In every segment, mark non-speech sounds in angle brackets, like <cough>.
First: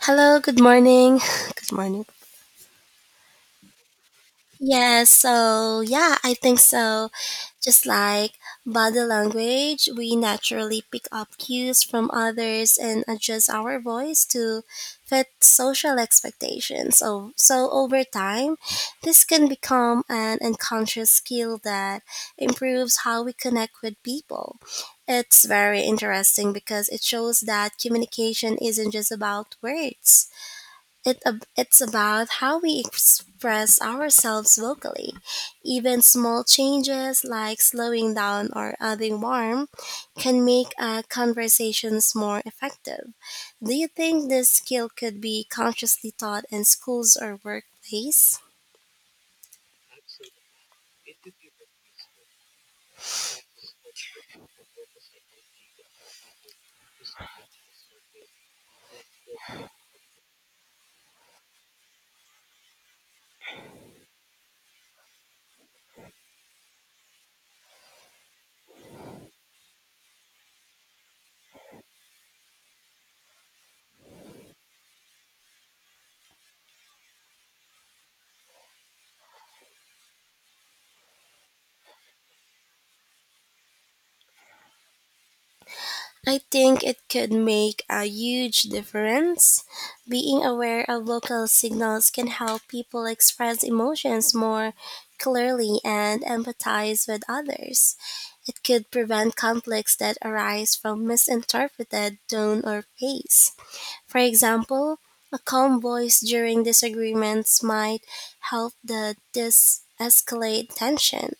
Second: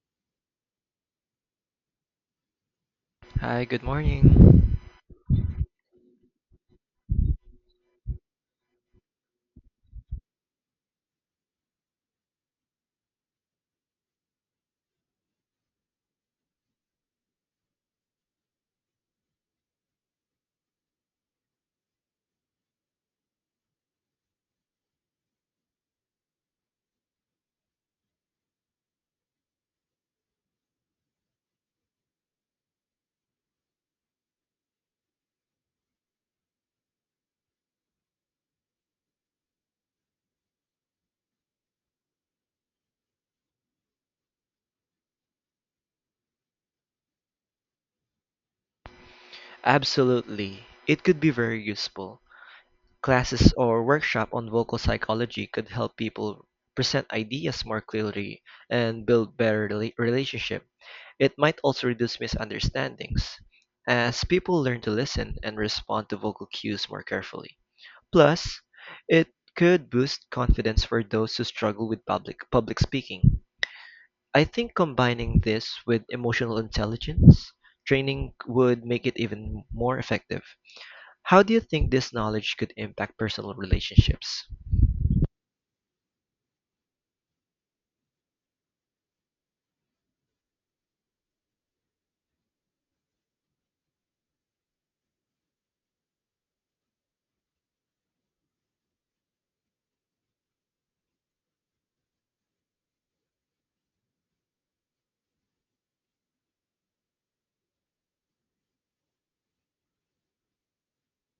Hello, good morning. <laughs> Good morning. Hi, good morning. Yes, I think so. Just like body language, we naturally pick up cues from others and adjust our voice to fit social expectations. So over time, this can become an unconscious skill that improves how we connect with people. It's very interesting because it shows that communication isn't just about words. It's about how we express ourselves vocally. Even small changes like slowing down or adding warmth can make conversations more effective. Do you think this skill could be consciously taught in schools or workplace? Absolutely. It could be very useful. Classes or workshop on vocal psychology could help people present ideas more clearly and build better relationship. It might also reduce misunderstandings as people learn to listen and respond to vocal cues more carefully. Plus, it could boost confidence for those who struggle with public speaking. I think combining this with emotional intelligence training would make it even more effective. How do you think this knowledge could impact personal relationships? I think it could make a huge difference. Being aware of local signals can help people express emotions more clearly and empathize with others. It could prevent conflicts that arise from misinterpreted tone or pace. For example, a calm voice during disagreements might help the dis escalate tension.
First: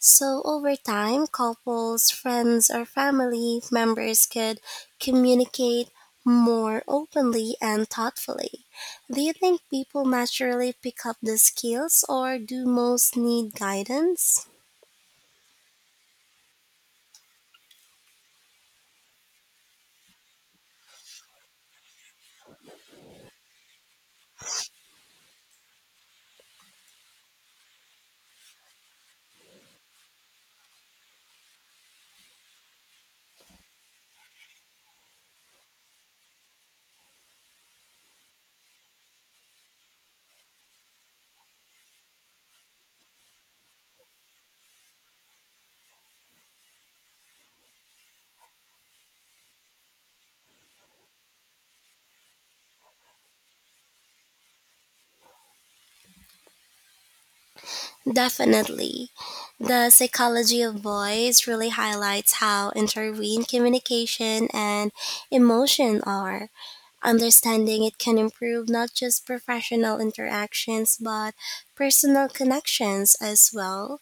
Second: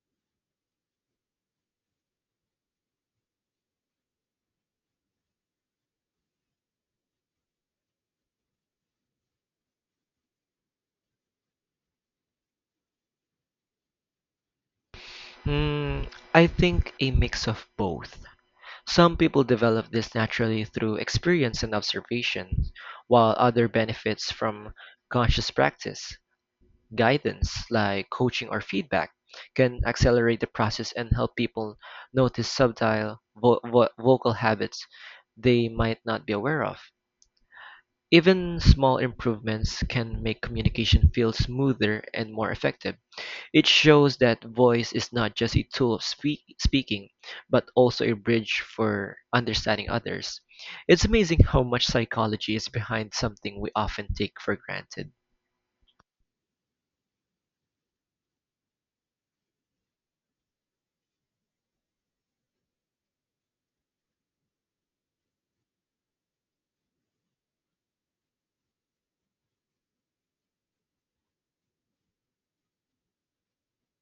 So over time, couples, friends, or family members could communicate more openly and thoughtfully. Do you think people naturally pick up the skills or do most need guidance? Hmm, I think a mix of both. Some people develop this naturally through experience and observation, while other benefits from conscious practice. Guidance, like coaching or feedback, can accelerate the process and help people notice subtle vocal habits they might not be aware of. Even small improvements can make communication feel smoother and more effective. It shows that voice is not just a tool of speaking, but also a bridge for understanding others. It's amazing how much psychology is behind something we often take for granted. Definitely. The psychology of voice really highlights how intertwined communication and emotion are. Understanding it can improve not just professional interactions but personal connections as well.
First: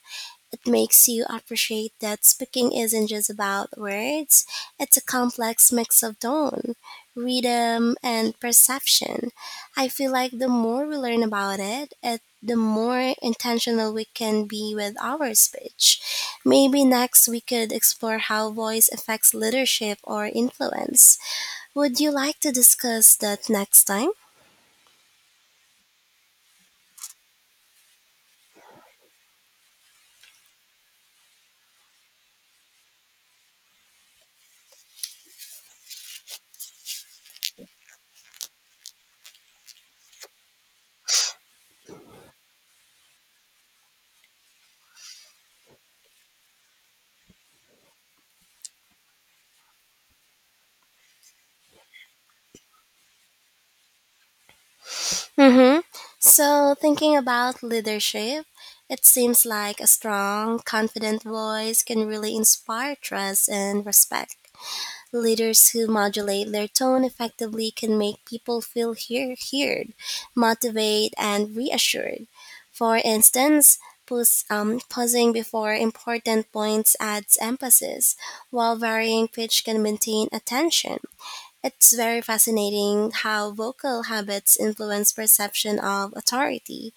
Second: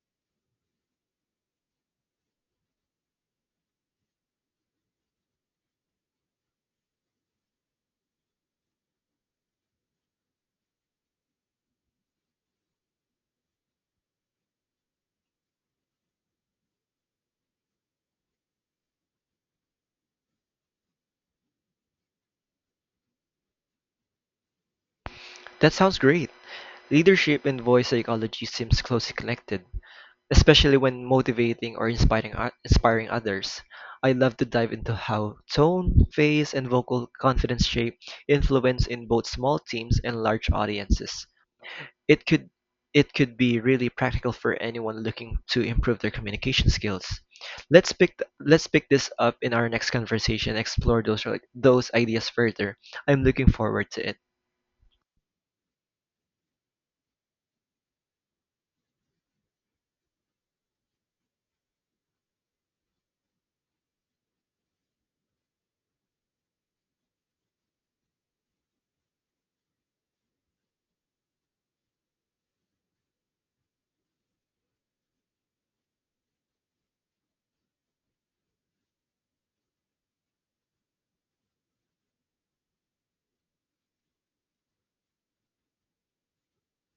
It makes you appreciate that speaking isn't just about words, it's a complex mix of tone, rhythm, and perception. I feel like the more we learn about it, the more intentional we can be with our speech. Maybe next we could explore how voice affects leadership or influence. Would you like to discuss that next time? That sounds great. Leadership and voice psychology seems closely connected, especially when motivating or inspiring others. I love to dive into how tone, face, and vocal confidence shape influence in both small teams and large audiences. It could it could be really practical for anyone looking to improve their communication skills. Let's pick this up in our next conversation and explore those ideas further. I'm looking forward to it. Mm-hmm. So, thinking about leadership, it seems like a strong, confident voice can really inspire trust and respect. Leaders who modulate their tone effectively can make people feel heard, motivated, and reassured. For instance, pausing before important points adds emphasis, while varying pitch can maintain attention. It's very fascinating how vocal habits influence perception of authority,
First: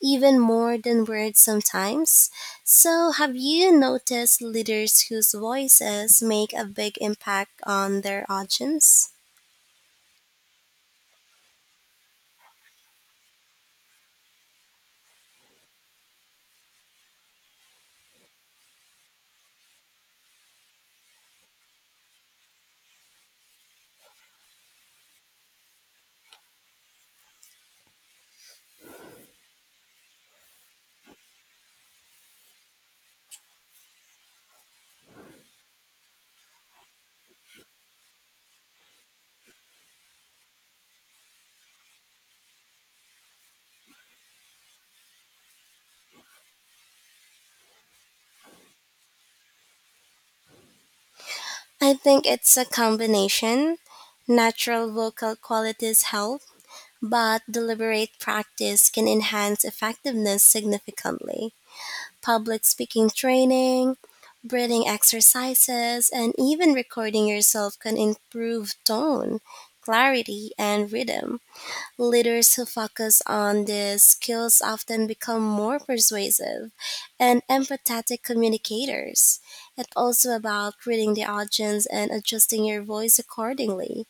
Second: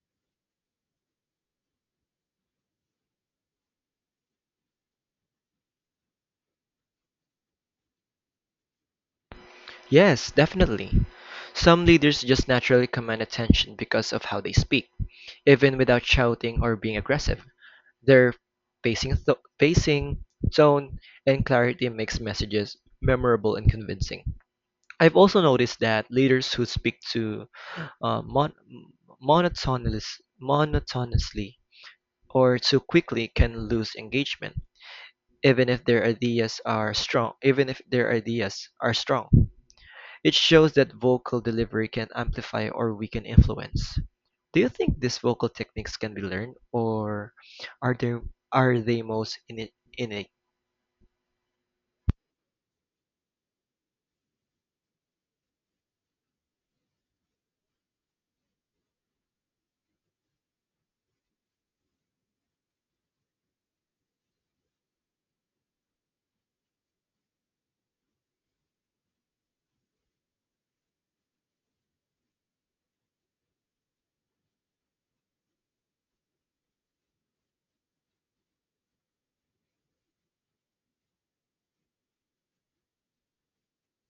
even more than words sometimes. So, have you noticed leaders whose voices make a big impact on their audience? Yes, definitely. Some leaders just naturally command attention because of how they speak, even without shouting or being aggressive. Their pacing, tone, and clarity makes messages memorable and convincing. I've also noticed that leaders who speak to uh, mon- monotonous, monotonously or too quickly can lose engagement, even if their ideas are strong. Even if their ideas are strong. It shows that vocal delivery can amplify or weaken influence. Do you think these vocal techniques can be learned, or are there are they most in innate? I think it's a combination. Natural vocal qualities help, but deliberate practice can enhance effectiveness significantly. Public speaking training, breathing exercises, and even recording yourself can improve tone, clarity, and rhythm. Leaders who focus on these skills often become more persuasive and empathetic communicators. It's also about reading the audience and adjusting your voice accordingly.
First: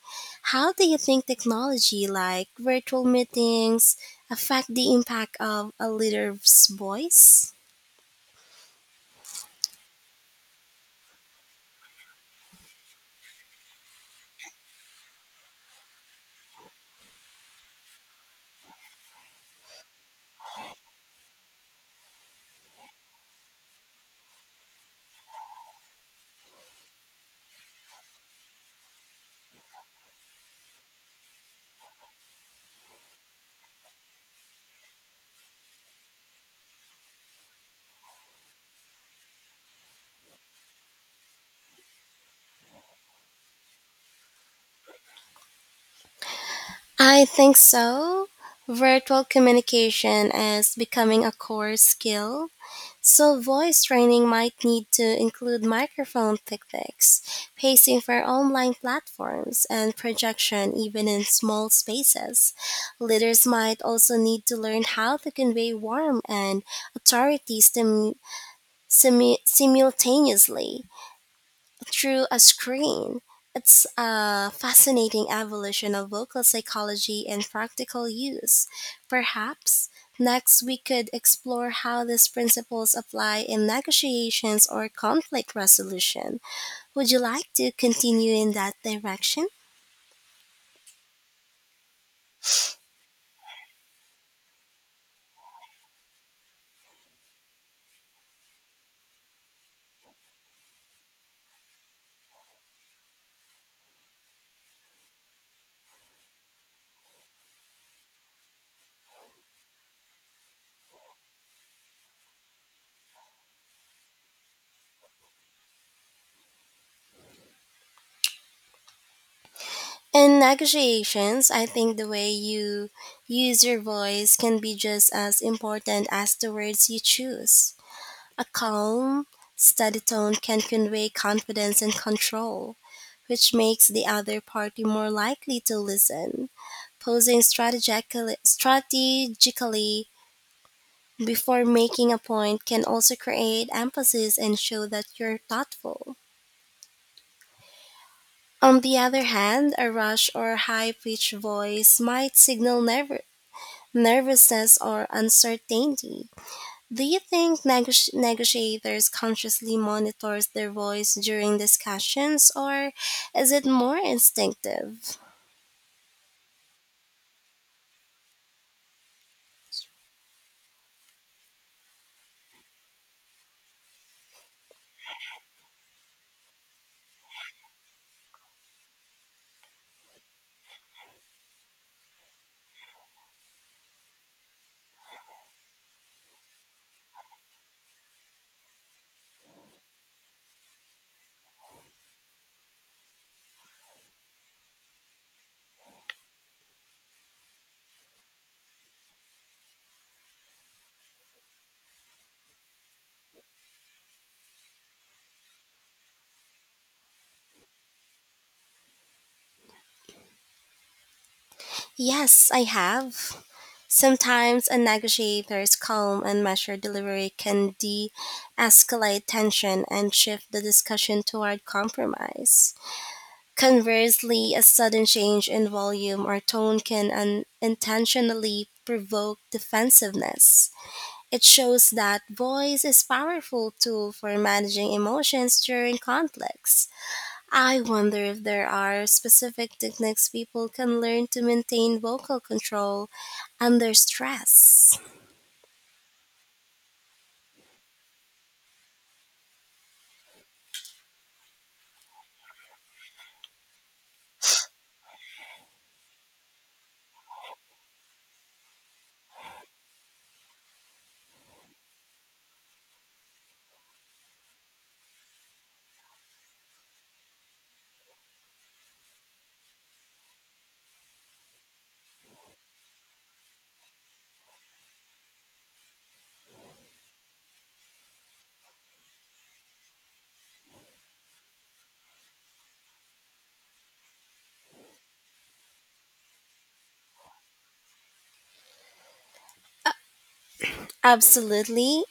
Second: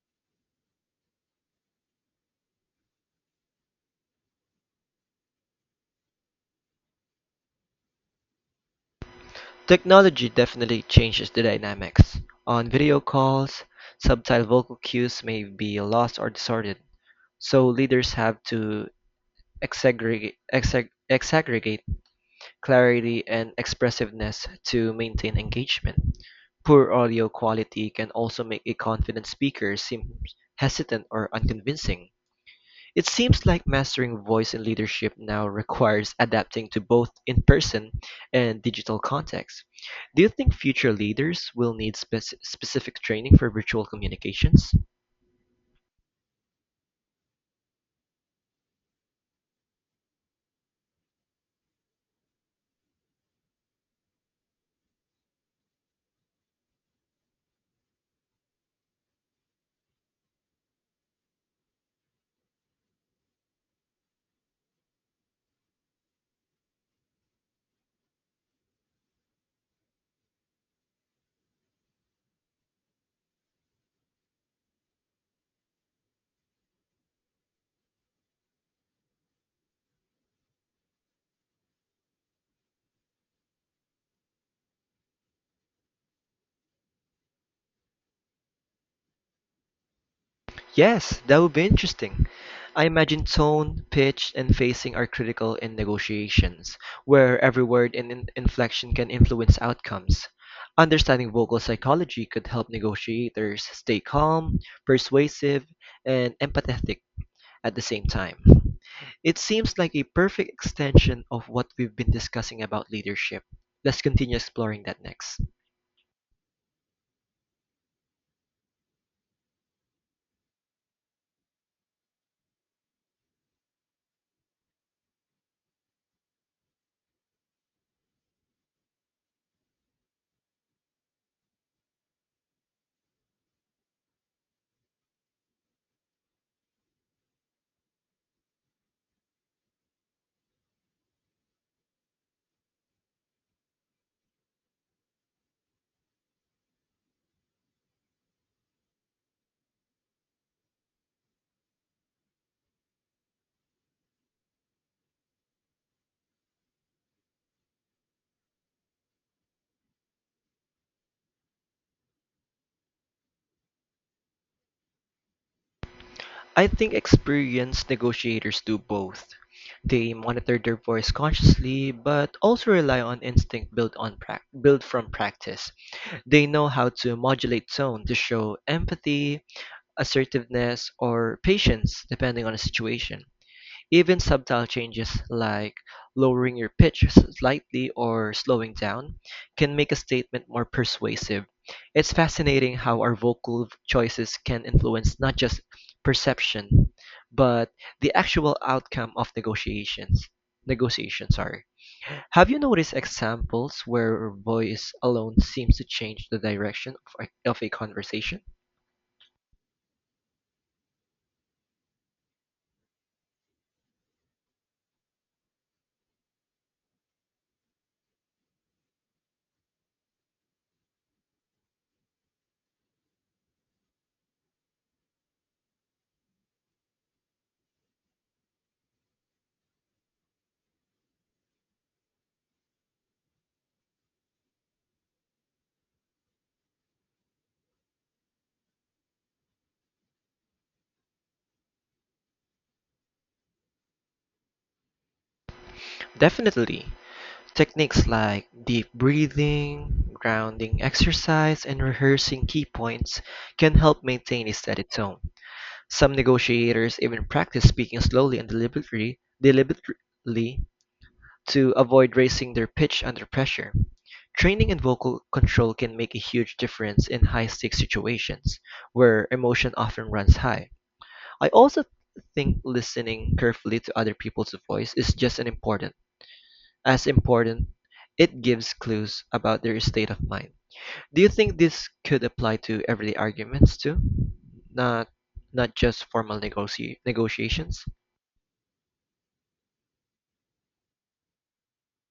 How do you think technology like virtual meetings affect the impact of a leader's voice? Technology definitely changes the dynamics. On video calls, subtle vocal cues may be lost or distorted, so leaders have to exaggerate clarity and expressiveness to maintain engagement. Poor audio quality can also make a confident speaker seem hesitant or unconvincing. It seems like mastering voice and leadership now requires adapting to both in person and digital contexts. Do you think future leaders will need specific training for virtual communications? I think so. Virtual communication is becoming a core skill, so voice training might need to include microphone techniques, pacing for online platforms, and projection even in small spaces. Leaders might also need to learn how to convey warmth and authority simultaneously through a screen. It's a fascinating evolution of vocal psychology and practical use. Perhaps next we could explore how these principles apply in negotiations or conflict resolution. Would you like to continue in that direction? Yes, that would be interesting. I imagine tone, pitch, and pacing are critical in negotiations, where every word and inflection can influence outcomes. Understanding vocal psychology could help negotiators stay calm, persuasive, and empathetic at the same time. It seems like a perfect extension of what we've been discussing about leadership. Let's continue exploring that next. In negotiations, I think the way you use your voice can be just as important as the words you choose. A calm, steady tone can convey confidence and control, which makes the other party more likely to listen. Strategically before making a point can also create emphasis and show that you're thoughtful. On the other hand, a rush or high pitched voice might signal nervousness or uncertainty. Do you think negotiators consciously monitors their voice during discussions or is it more instinctive? I think experienced negotiators do both. They monitor their voice consciously, but also rely on instinct built from practice. They know how to modulate tone to show empathy, assertiveness, or patience, depending on the situation. Even subtle changes, like lowering your pitch slightly or slowing down, can make a statement more persuasive. It's fascinating how our vocal choices can influence not just perception, but the actual outcome of negotiations. Negotiation, sorry. Have you noticed examples where voice alone seems to change the direction of a conversation? Yes, I have. Sometimes a negotiator's calm and measured delivery can de escalate tension and shift the discussion toward compromise. Conversely, a sudden change in volume or tone can unintentionally provoke defensiveness. It shows that voice is powerful tool for managing emotions during conflicts. I wonder if there are specific techniques people can learn to maintain vocal control under stress. Definitely. Techniques like deep breathing, grounding exercise, and rehearsing key points can help maintain a steady tone. Some negotiators even practice speaking slowly and deliberately to avoid raising their pitch under pressure. Training in vocal control can make a huge difference in high-stakes situations where emotion often runs high. I also think listening carefully to other people's voice is just as important, it gives clues about their state of mind. Do you think this could apply to everyday arguments too? Not not just formal negotiations? Absolutely.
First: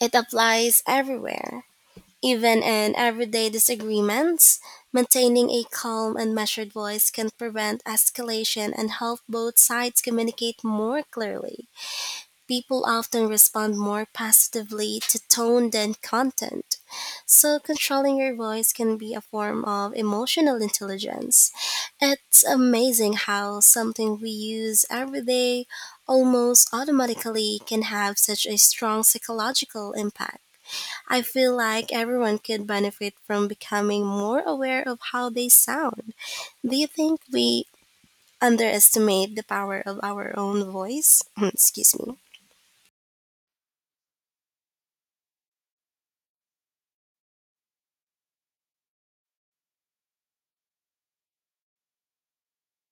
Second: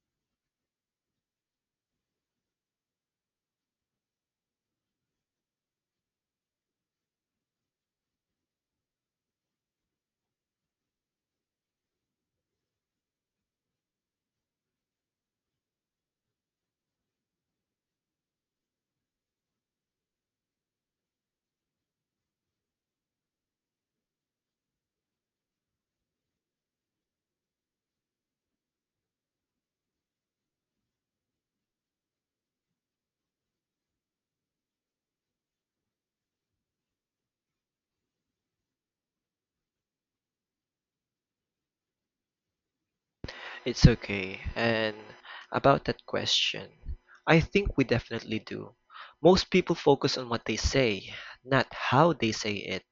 It applies everywhere. Even in everyday disagreements, maintaining a calm and measured voice can prevent escalation and help both sides communicate more clearly. People often respond more positively to tone than content. So, controlling your voice can be a form of emotional intelligence. It's amazing how something we use every day almost automatically can have such a strong psychological impact. I feel like everyone could benefit from becoming more aware of how they sound. Do you think we underestimate the power of our own voice? <clears throat> Excuse me. It's okay. And about that question, I think we definitely do. Most people focus on what they say, not how they say it,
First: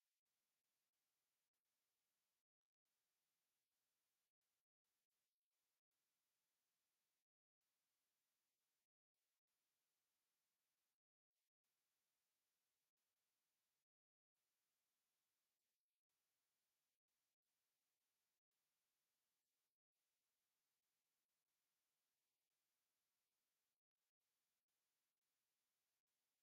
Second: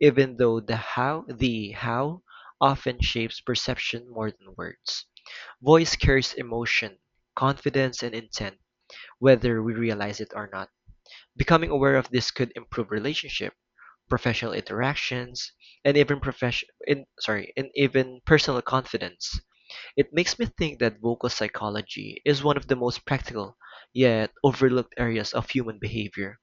even though the how often shapes perception more than words. Voice carries emotion, confidence, and intent whether we realize it or not. Becoming aware of this could improve relationship, professional interactions, and even profession in sorry, and even personal confidence. It makes me think that vocal psychology is one of the most practical yet overlooked areas of human behavior.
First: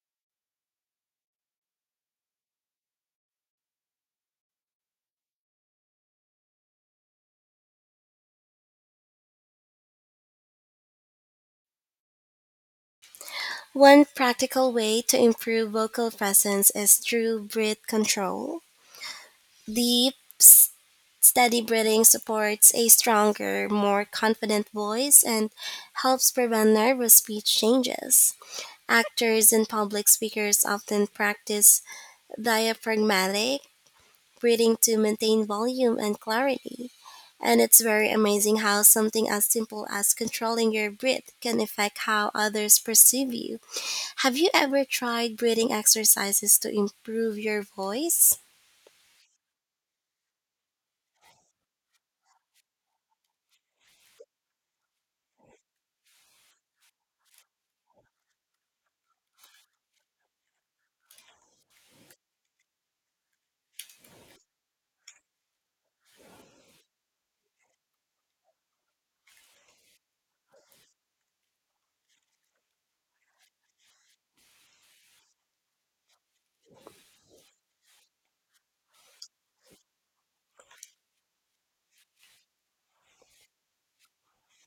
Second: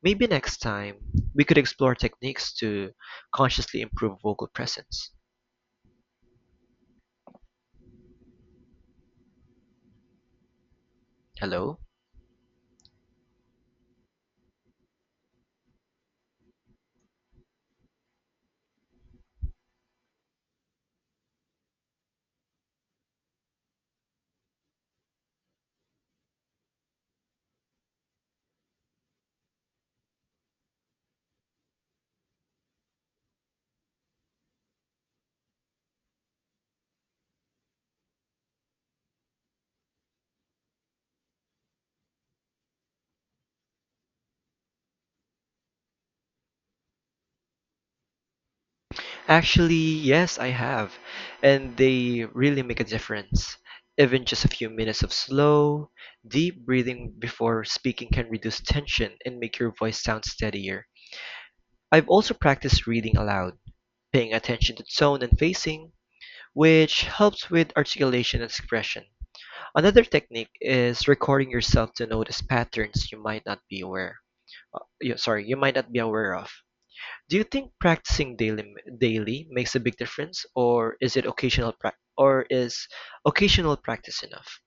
Maybe next time we could explore techniques to consciously improve vocal presence. Hello? One practical way to improve vocal presence is through breath control. Deep, s- Steady breathing supports a stronger, more confident voice and helps prevent nervous speech changes. Actors and public speakers often practice diaphragmatic breathing to maintain volume and clarity. And it's very amazing how something as simple as controlling your breath can affect how others perceive you. Have you ever tried breathing exercises to improve your voice? Actually, yes, I have. And they really make a difference. Even just a few minutes of slow, deep breathing before speaking can reduce tension and make your voice sound steadier. I've also practiced reading aloud, paying attention to tone and pacing, which helps with articulation and expression. Another technique is recording yourself to notice patterns you might not be you might not be aware of. Do you think practicing daily makes a big difference, or is occasional practice enough?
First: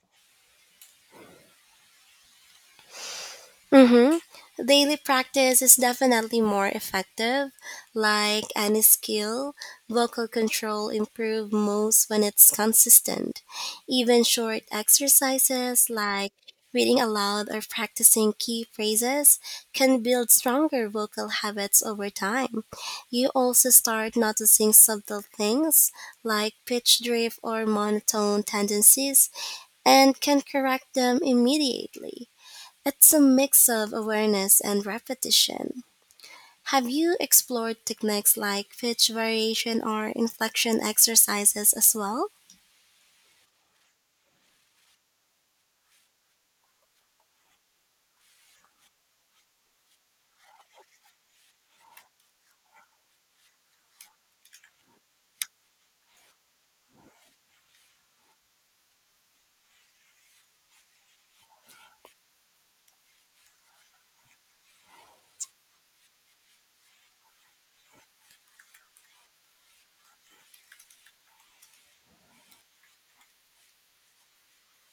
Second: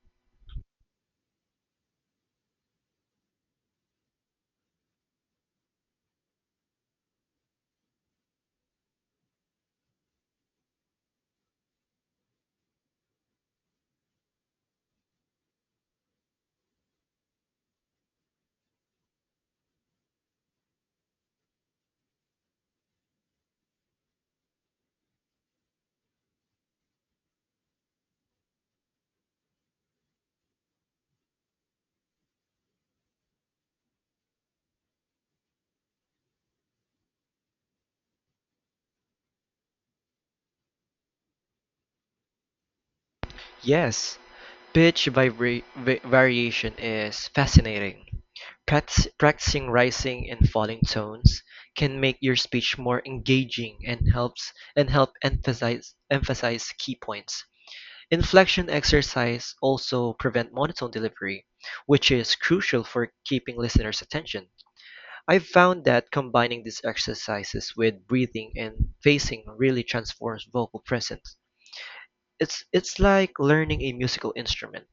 Mm-hmm. Daily practice is definitely more effective. Like any skill, vocal control improve most when it's consistent. Even short exercises like reading aloud or practicing key phrases can build stronger vocal habits over time. You also start noticing subtle things like pitch drift or monotone tendencies and can correct them immediately. It's a mix of awareness and repetition. Have you explored techniques like pitch variation or inflection exercises as well? Yes, pitch variation is fascinating. Practicing rising and falling tones can make your speech more engaging and helps and help emphasize key points. Inflection exercise also prevent monotone delivery, which is crucial for keeping listeners' attention. I've found that combining these exercises with breathing and pacing really transforms vocal presence. It's like learning a musical instrument,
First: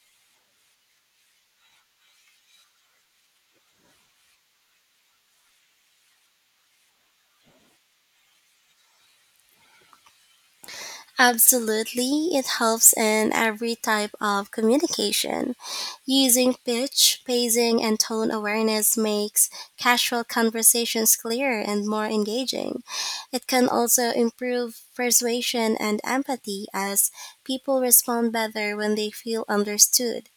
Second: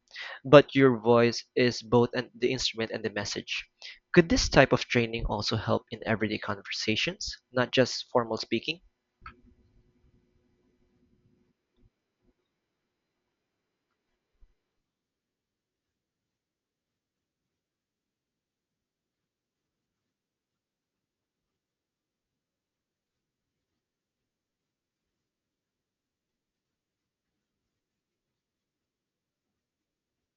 but your voice is both the instrument and the message. Could this type of training also help in everyday conversations, not just formal speaking? Absolutely, it helps in every type of communication. Using pitch, pacing, and tone awareness makes casual conversations clearer and more engaging. It can also improve persuasion and empathy as people respond better when they feel understood.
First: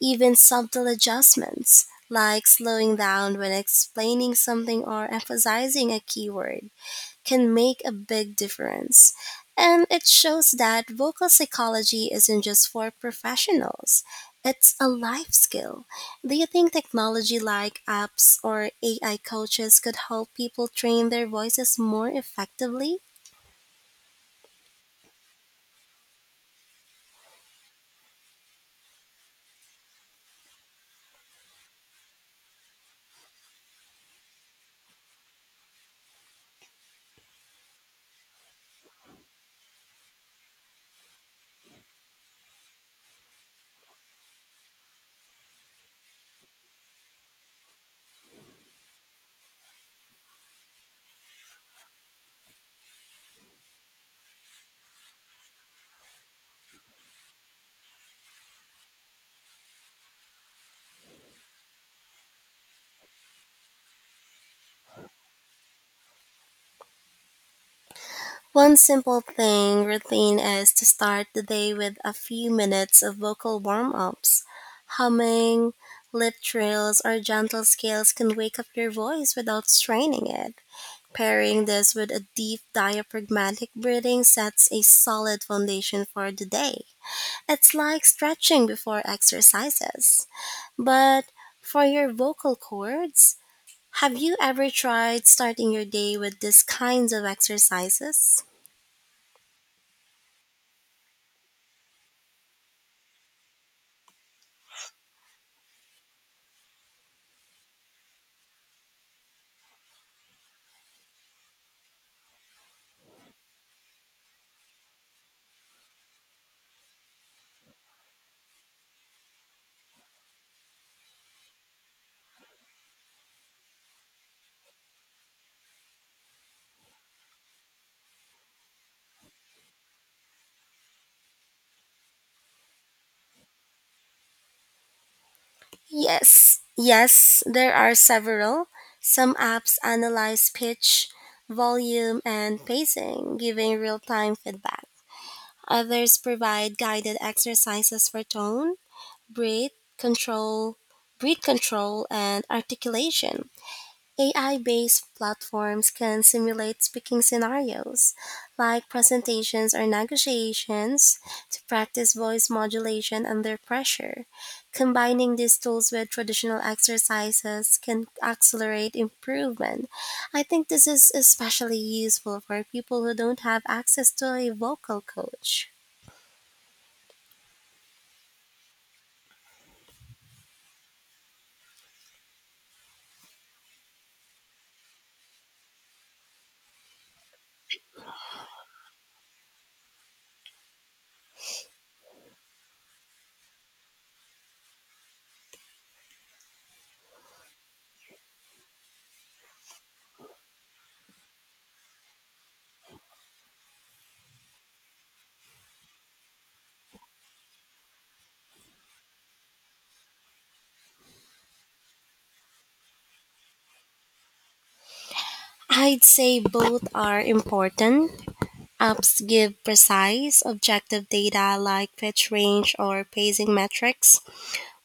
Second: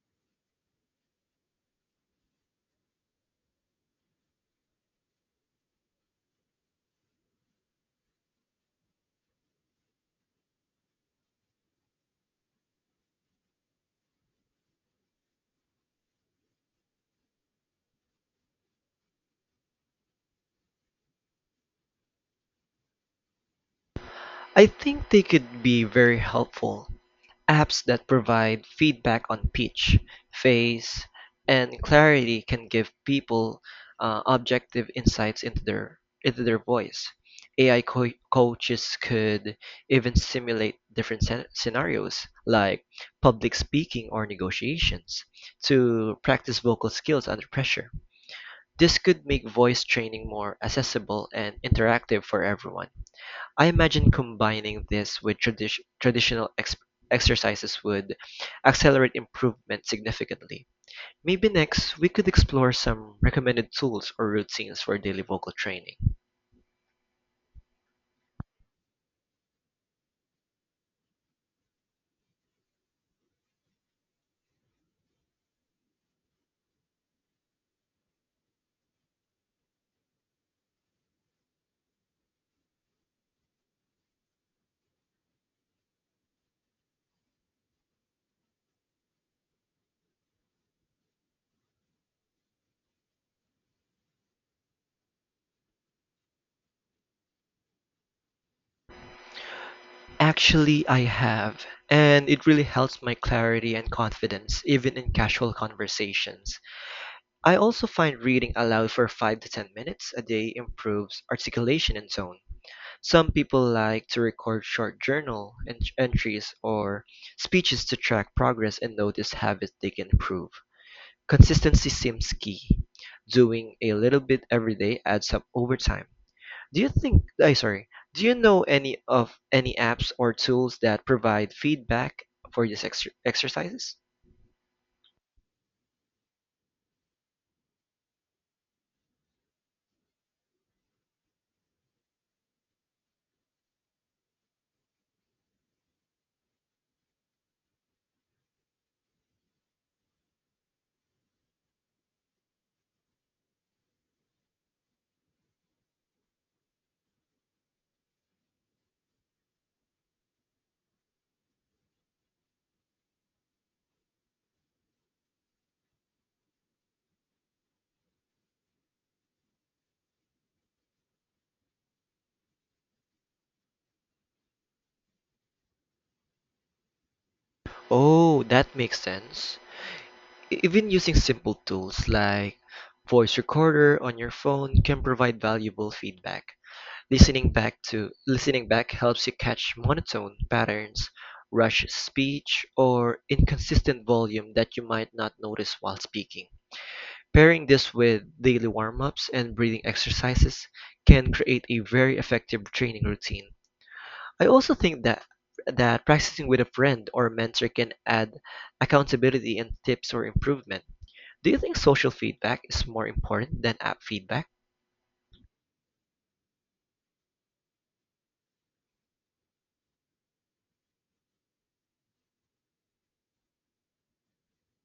Even subtle adjustments, like slowing down when explaining something or emphasizing a keyword, can make a big difference. And it shows that vocal psychology isn't just for professionals, it's a life skill. Do you think technology like apps or AI coaches could help people train their voices more effectively? I think they could be very helpful. Apps that provide feedback on pitch, phase, and clarity can give people objective insights into their voice. AI coaches could even simulate different scenarios like public speaking or negotiations to practice vocal skills under pressure. This could make voice training more accessible and interactive for everyone. I imagine combining this with traditional exercises would accelerate improvement significantly. Maybe next, we could explore some recommended tools or routines for daily vocal training. One simple thing routine is to start the day with a few minutes of vocal warm-ups. Humming, lip trills, or gentle scales can wake up your voice without straining it. Pairing this with a deep diaphragmatic breathing sets a solid foundation for the day. It's like stretching before exercises. But for your vocal cords, have you ever tried starting your day with these kinds of exercises? Actually, I have, and it really helps my clarity and confidence, even in casual conversations. I also find reading aloud for 5 to 10 minutes a day improves articulation and tone. Some people like to record short journal entries or speeches to track progress and notice habits they can improve. Consistency seems key. Doing a little bit every day adds up over time. Do you think, I sorry, do you know any apps or tools that provide feedback for these exercises? Yes, there are several. Some apps analyze pitch, volume, and pacing, giving real time feedback. Others provide guided exercises for tone, breath control, breath control, and articulation. AI based platforms can simulate speaking scenarios, like presentations or negotiations, to practice voice modulation under pressure. Combining these tools with traditional exercises can accelerate improvement. I think this is especially useful for people who don't have access to a vocal coach. Oh, that makes sense. Even using simple tools like voice recorder on your phone can provide valuable feedback. Listening back helps you catch monotone patterns, rushed speech, or inconsistent volume that you might not notice while speaking. Pairing this with daily warm-ups and breathing exercises can create a very effective training routine. I also think that practicing with a friend or mentor can add accountability and tips for improvement. Do you think social feedback is more important than app feedback? I'd say both are important. Apps give precise, objective data like pitch range or pacing metrics,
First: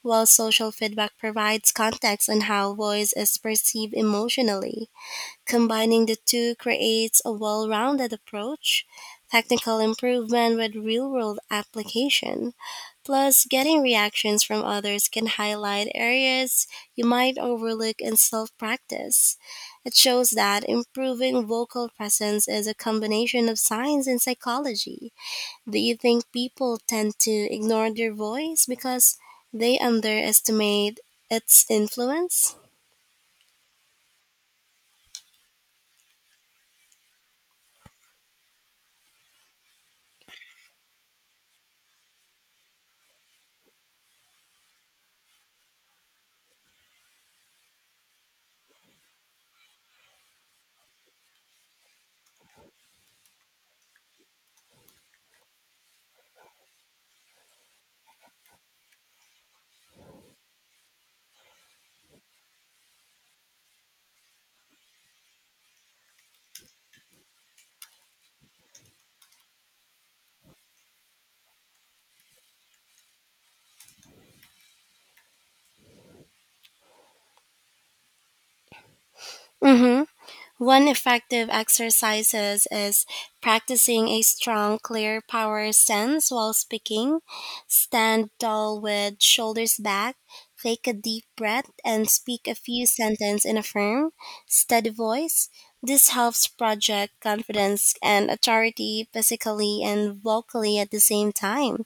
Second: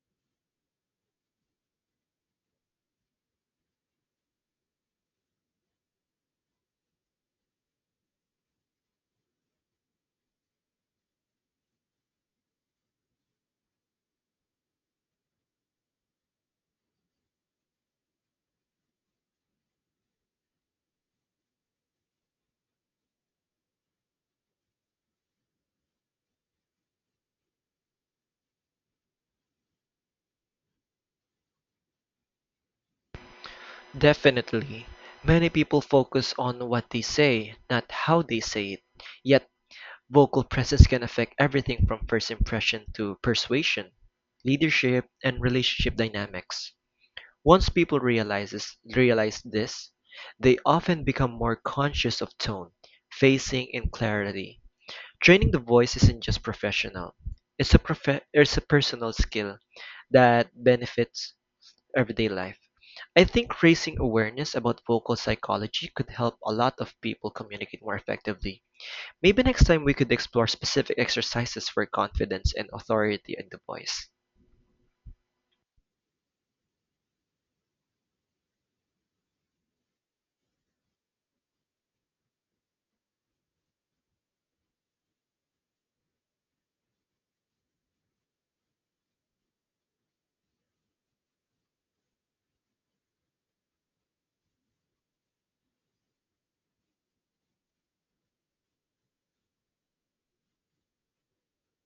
while social feedback provides context on how voice is perceived emotionally. Combining the two creates a well rounded approach, technical improvement with real world application. Plus, getting reactions from others can highlight areas you might overlook in self practice. It shows that improving vocal presence is a combination of science and psychology. Do you think people tend to ignore their voice because they underestimate its influence? Definitely. Many people focus on what they say, not how they say it. Yet, vocal presence can affect everything from first impression to persuasion, leadership, and relationship dynamics. Once realize this, they often become more conscious of tone, pacing, and clarity. Training the voice isn't just professional. It's a personal skill that benefits everyday life. I think raising awareness about vocal psychology could help a lot of people communicate more effectively. Maybe next time we could explore specific exercises for confidence and authority in the voice. Mm-hmm. One effective exercise is practicing a strong, clear power stance while speaking. Stand tall with shoulders back, take a deep breath, and speak a few sentences in a firm, steady voice. This helps project confidence and authority physically and vocally at the same time.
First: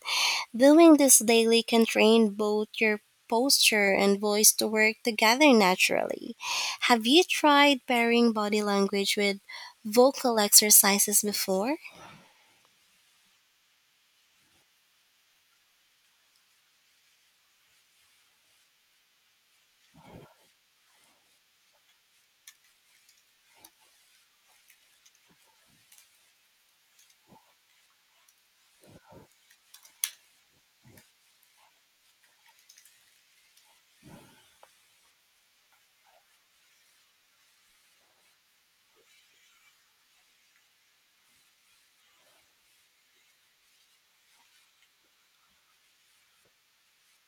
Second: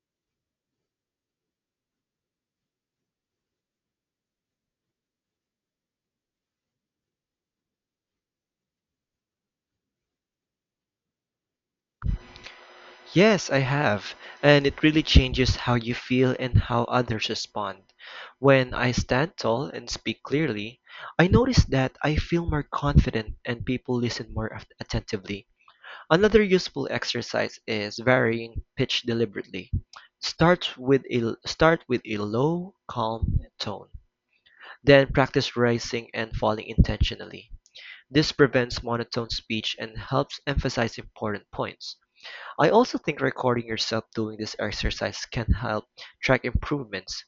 Doing this daily can train both your posture and voice to work together naturally. Have you tried pairing body language with vocal exercises before? Yes, I have, and it really changes how you feel and how others respond. When I stand tall and speak clearly, I notice that I feel more confident and people listen more attentively. Another useful exercise is varying pitch deliberately. Start with a low, calm tone, then practice rising and falling intentionally. This prevents monotone speech and helps emphasize important points. I also think recording yourself doing this exercise can help track improvements.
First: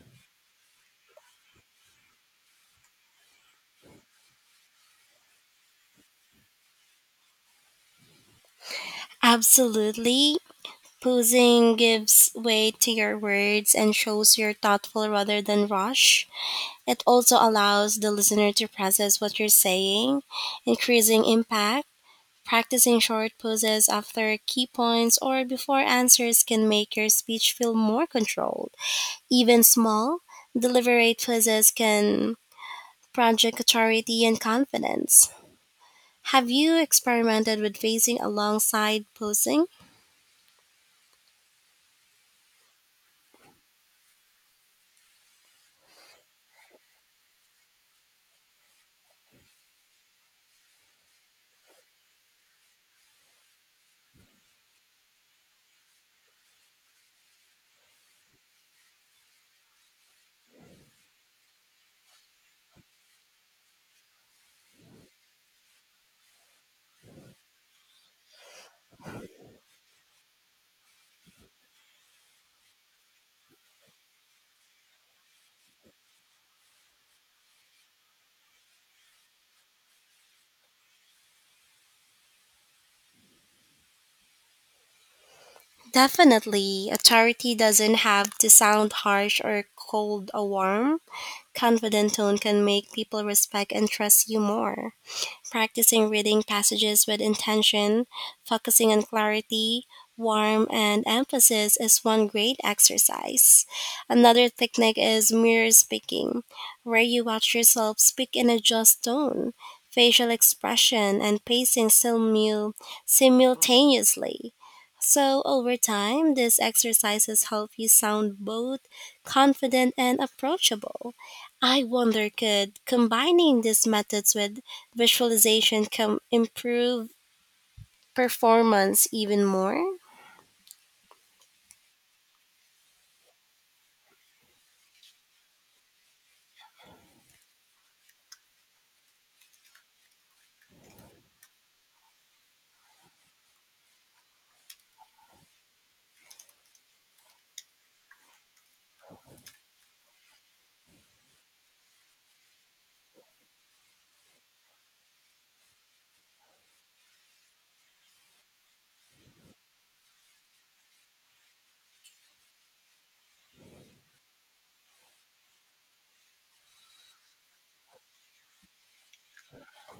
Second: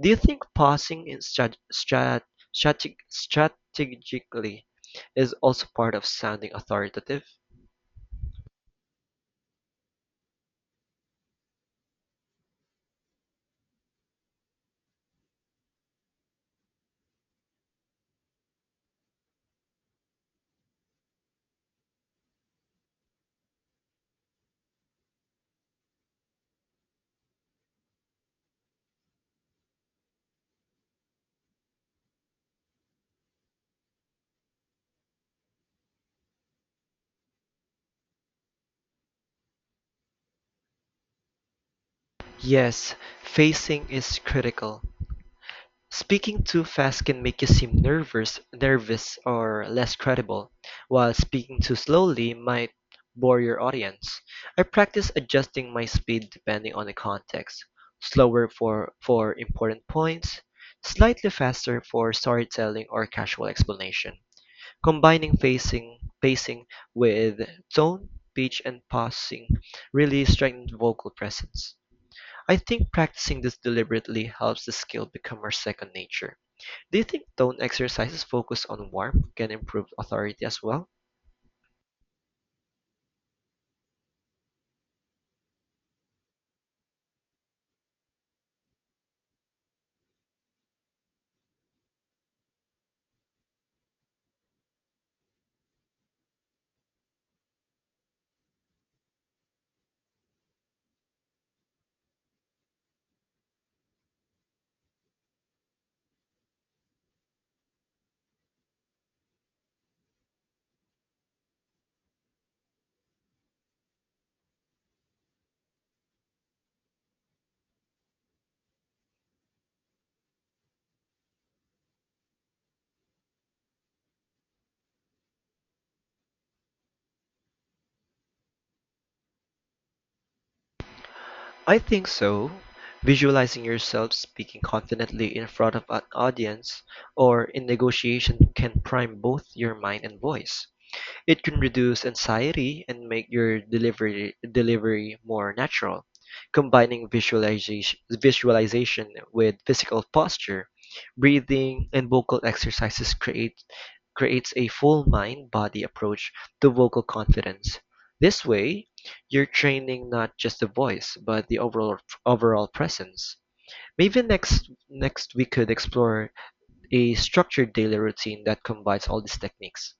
Do you think pausing in strategically is also part of sounding authoritative? Absolutely. Posing gives weight to your words and shows you're thoughtful rather than rush. It also allows the listener to process what you're saying, increasing impact. Practicing short pauses after key points or before answers can make your speech feel more controlled. Even small, deliberate pauses can project authority and confidence. Have you experimented with pacing alongside posing? Yes, pacing is critical. Speaking too fast can make you seem nervous or less credible, while speaking too slowly might bore your audience. I practice adjusting my speed depending on the context. Slower for important points, slightly faster for storytelling or casual explanation. Combining pacing with tone, pitch, and pausing really strengthens vocal presence. I think practicing this deliberately helps the skill become our second nature. Do you think tone exercises focused on warmth can improve authority as well? Definitely, authority doesn't have to sound harsh or cold or warm. Confident tone can make people respect and trust you more. Practicing reading passages with intention, focusing on clarity, warmth, and emphasis is one great exercise. Another technique is mirror speaking, where you watch yourself speak and adjust tone, facial expression, and pacing simultaneously. So, over time, these exercises help you sound both confident and approachable. I wonder could combining these methods with visualization can improve performance even more. I think so. Visualizing yourself speaking confidently in front of an audience or in negotiation can prime both your mind and voice. It can reduce anxiety and make your delivery more natural. Combining visualization with physical posture, breathing, and vocal exercises creates a full mind-body approach to vocal confidence. This way, you're training not just the voice, but the overall presence. Maybe next we could explore a structured daily routine that combines all these techniques.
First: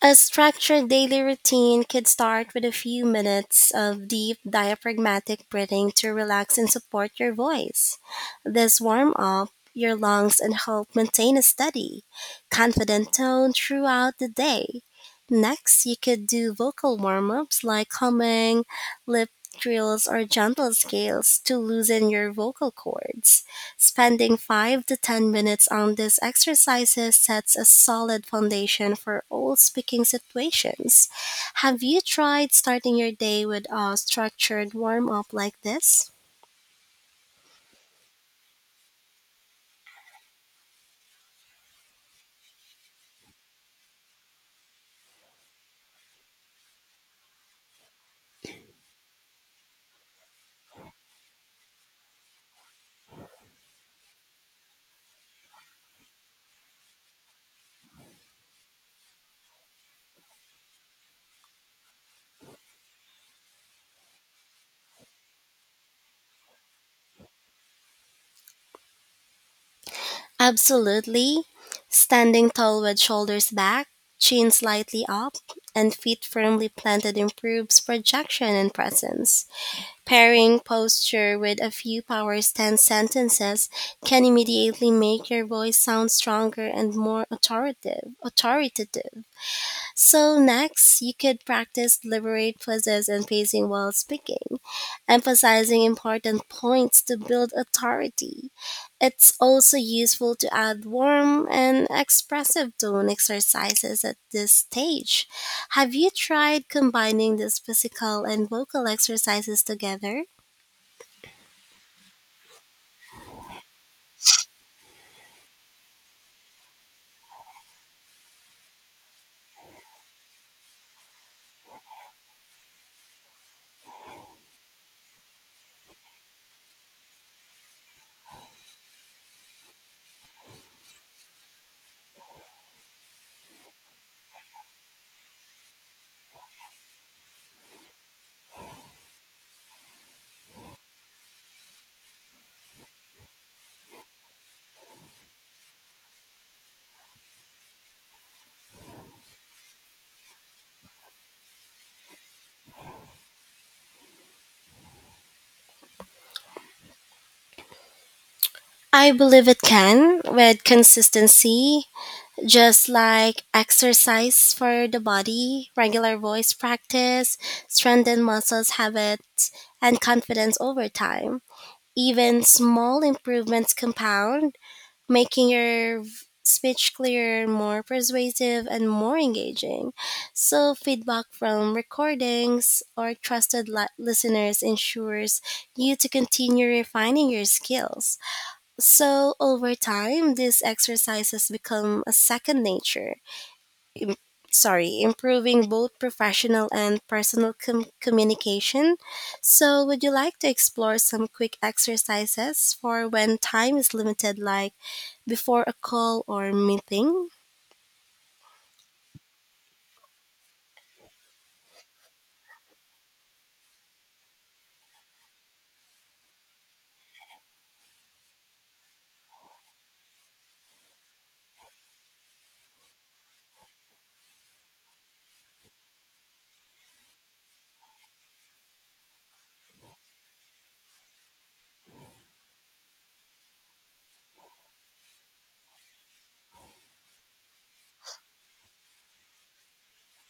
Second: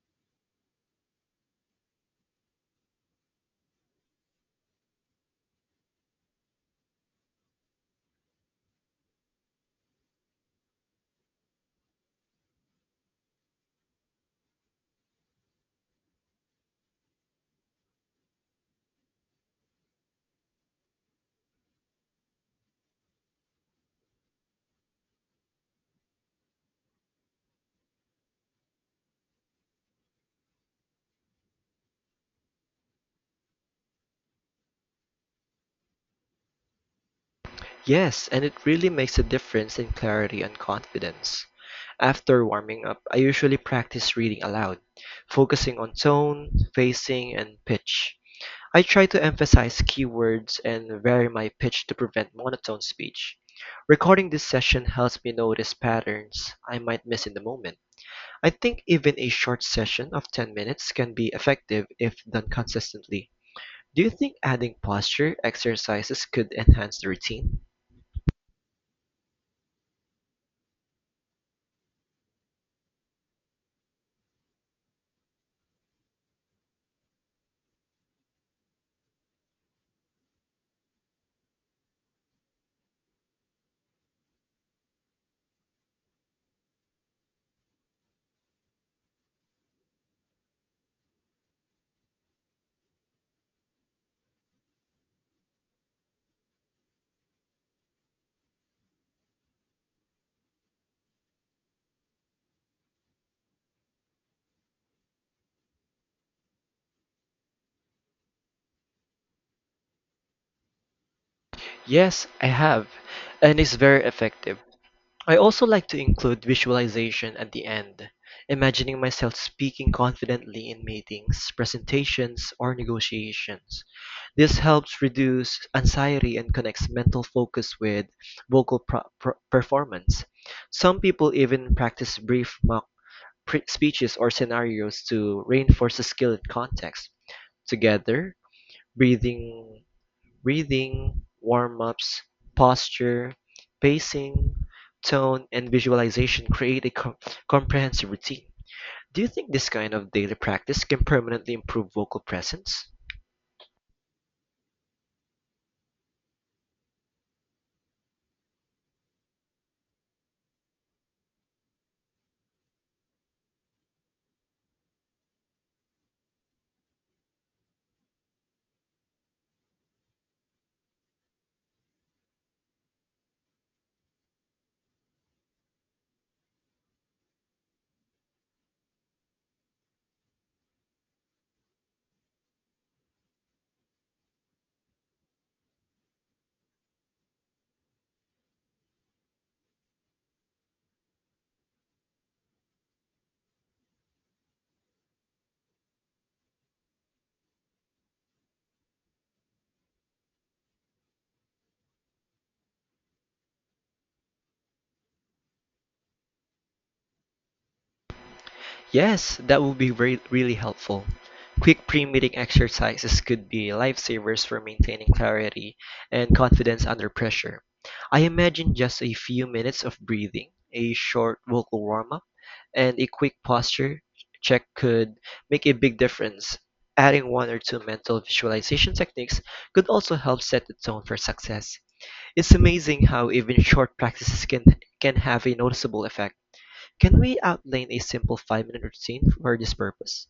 A structured daily routine could start with a few minutes of deep diaphragmatic breathing to relax and support your voice. This warm up your lungs and help maintain a steady, confident tone throughout the day. Next, you could do vocal warm ups like humming, lip drills, or gentle scales to loosen your vocal cords. Spending 5 to 10 minutes on these exercises sets a solid foundation for all speaking situations. Have you tried starting your day with a structured warm up like this? Yes, and it really makes a difference in clarity and confidence. After warming up, I usually practice reading aloud, focusing on tone, pacing, and pitch. I try to emphasize keywords and vary my pitch to prevent monotone speech. Recording this session helps me notice patterns I might miss in the moment. I think even a short session of 10 minutes can be effective if done consistently. Do you think adding posture exercises could enhance the routine? Absolutely. Standing tall with shoulders back, chin slightly up, and feet firmly planted improves projection and presence. Pairing posture with a few power stance sentences can immediately make your voice sound stronger and more authoritative. So next, you could practice deliberate pauses and pacing while speaking, emphasizing important points to build authority. It's also useful to add warm and expressive tone exercises at this stage. Have you tried combining these physical and vocal exercises together? Yes, I have, and it's very effective. I also like to include visualization at the end, imagining myself speaking confidently in meetings, presentations, or negotiations. This helps reduce anxiety and connects mental focus with vocal performance. Some people even practice brief mock speeches or scenarios to reinforce the skill in context. Together, breathing Breathing, warm-ups, posture, pacing, tone, and visualization create a comprehensive routine. Do you think this kind of daily practice can permanently improve vocal presence? I believe it can with consistency, just like exercise for the body, regular voice practice, strengthen muscles habits, and confidence over time. Even small improvements compound, making your speech clearer, more persuasive, and more engaging. So, feedback from recordings or trusted listeners ensures you to continue refining your skills. So over time, these exercises become a second nature. Im- Improving both professional and personal communication. So would you like to explore some quick exercises for when time is limited, like before a call or meeting? Yes, that would be really helpful. Quick pre-meeting exercises could be lifesavers for maintaining clarity and confidence under pressure. I imagine just a few minutes of breathing, a short vocal warm-up, and a quick posture check could make a big difference. Adding one or two mental visualization techniques could also help set the tone for success. It's amazing how even short practices can have a noticeable effect. Can we outline a simple 5-minute routine for this purpose?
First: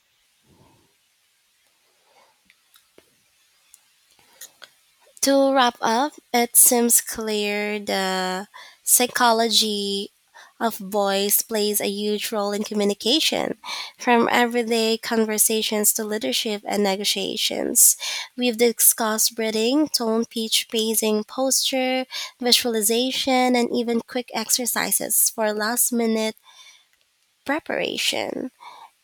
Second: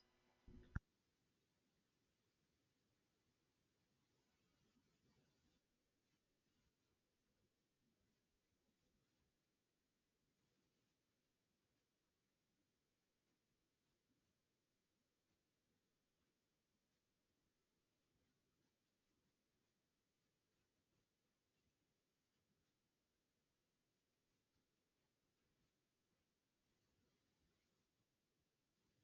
To wrap up, it seems clear the psychology of voice plays a huge role in communication, from everyday conversations to leadership and negotiations. We've discussed breathing, tone, pitch, pacing, posture, visualization, and even quick exercises for last minute preparation.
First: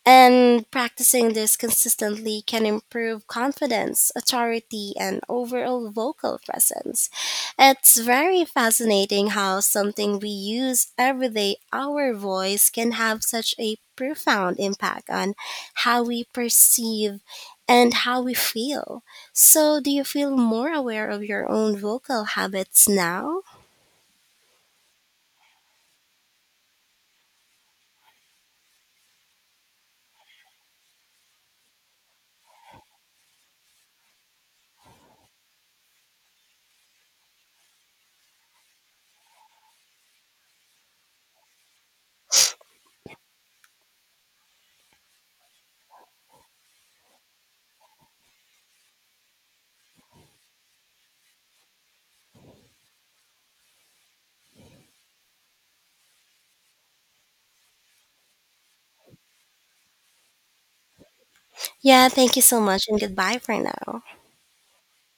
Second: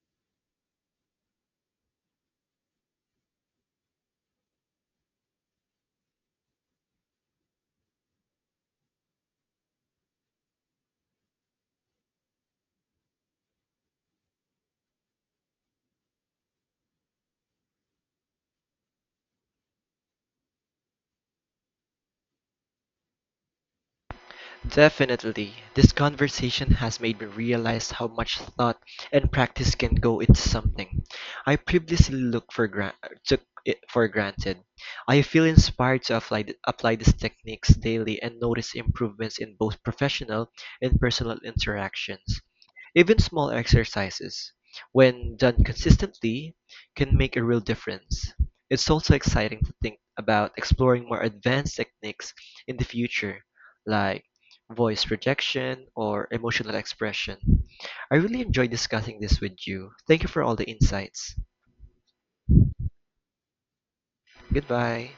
And practicing this consistently can improve confidence, authority, and overall vocal presence. It's very fascinating how something we use every day, our voice, can have such a profound impact on how we perceive and how we feel. So, do you feel more aware of your own vocal habits now? Definitely. This conversation has made me realize how much thought and practice can go into something. I previously took it for granted. I feel inspired to apply these techniques daily and notice improvements in both professional and personal interactions. Even small exercises, when done consistently, can make a real difference. It's also exciting to think about exploring more advanced techniques in the future, like voice projection or emotional expression. I really enjoyed discussing this with you. Thank you for all the insights. Yeah, thank you so much, and goodbye for now. Goodbye.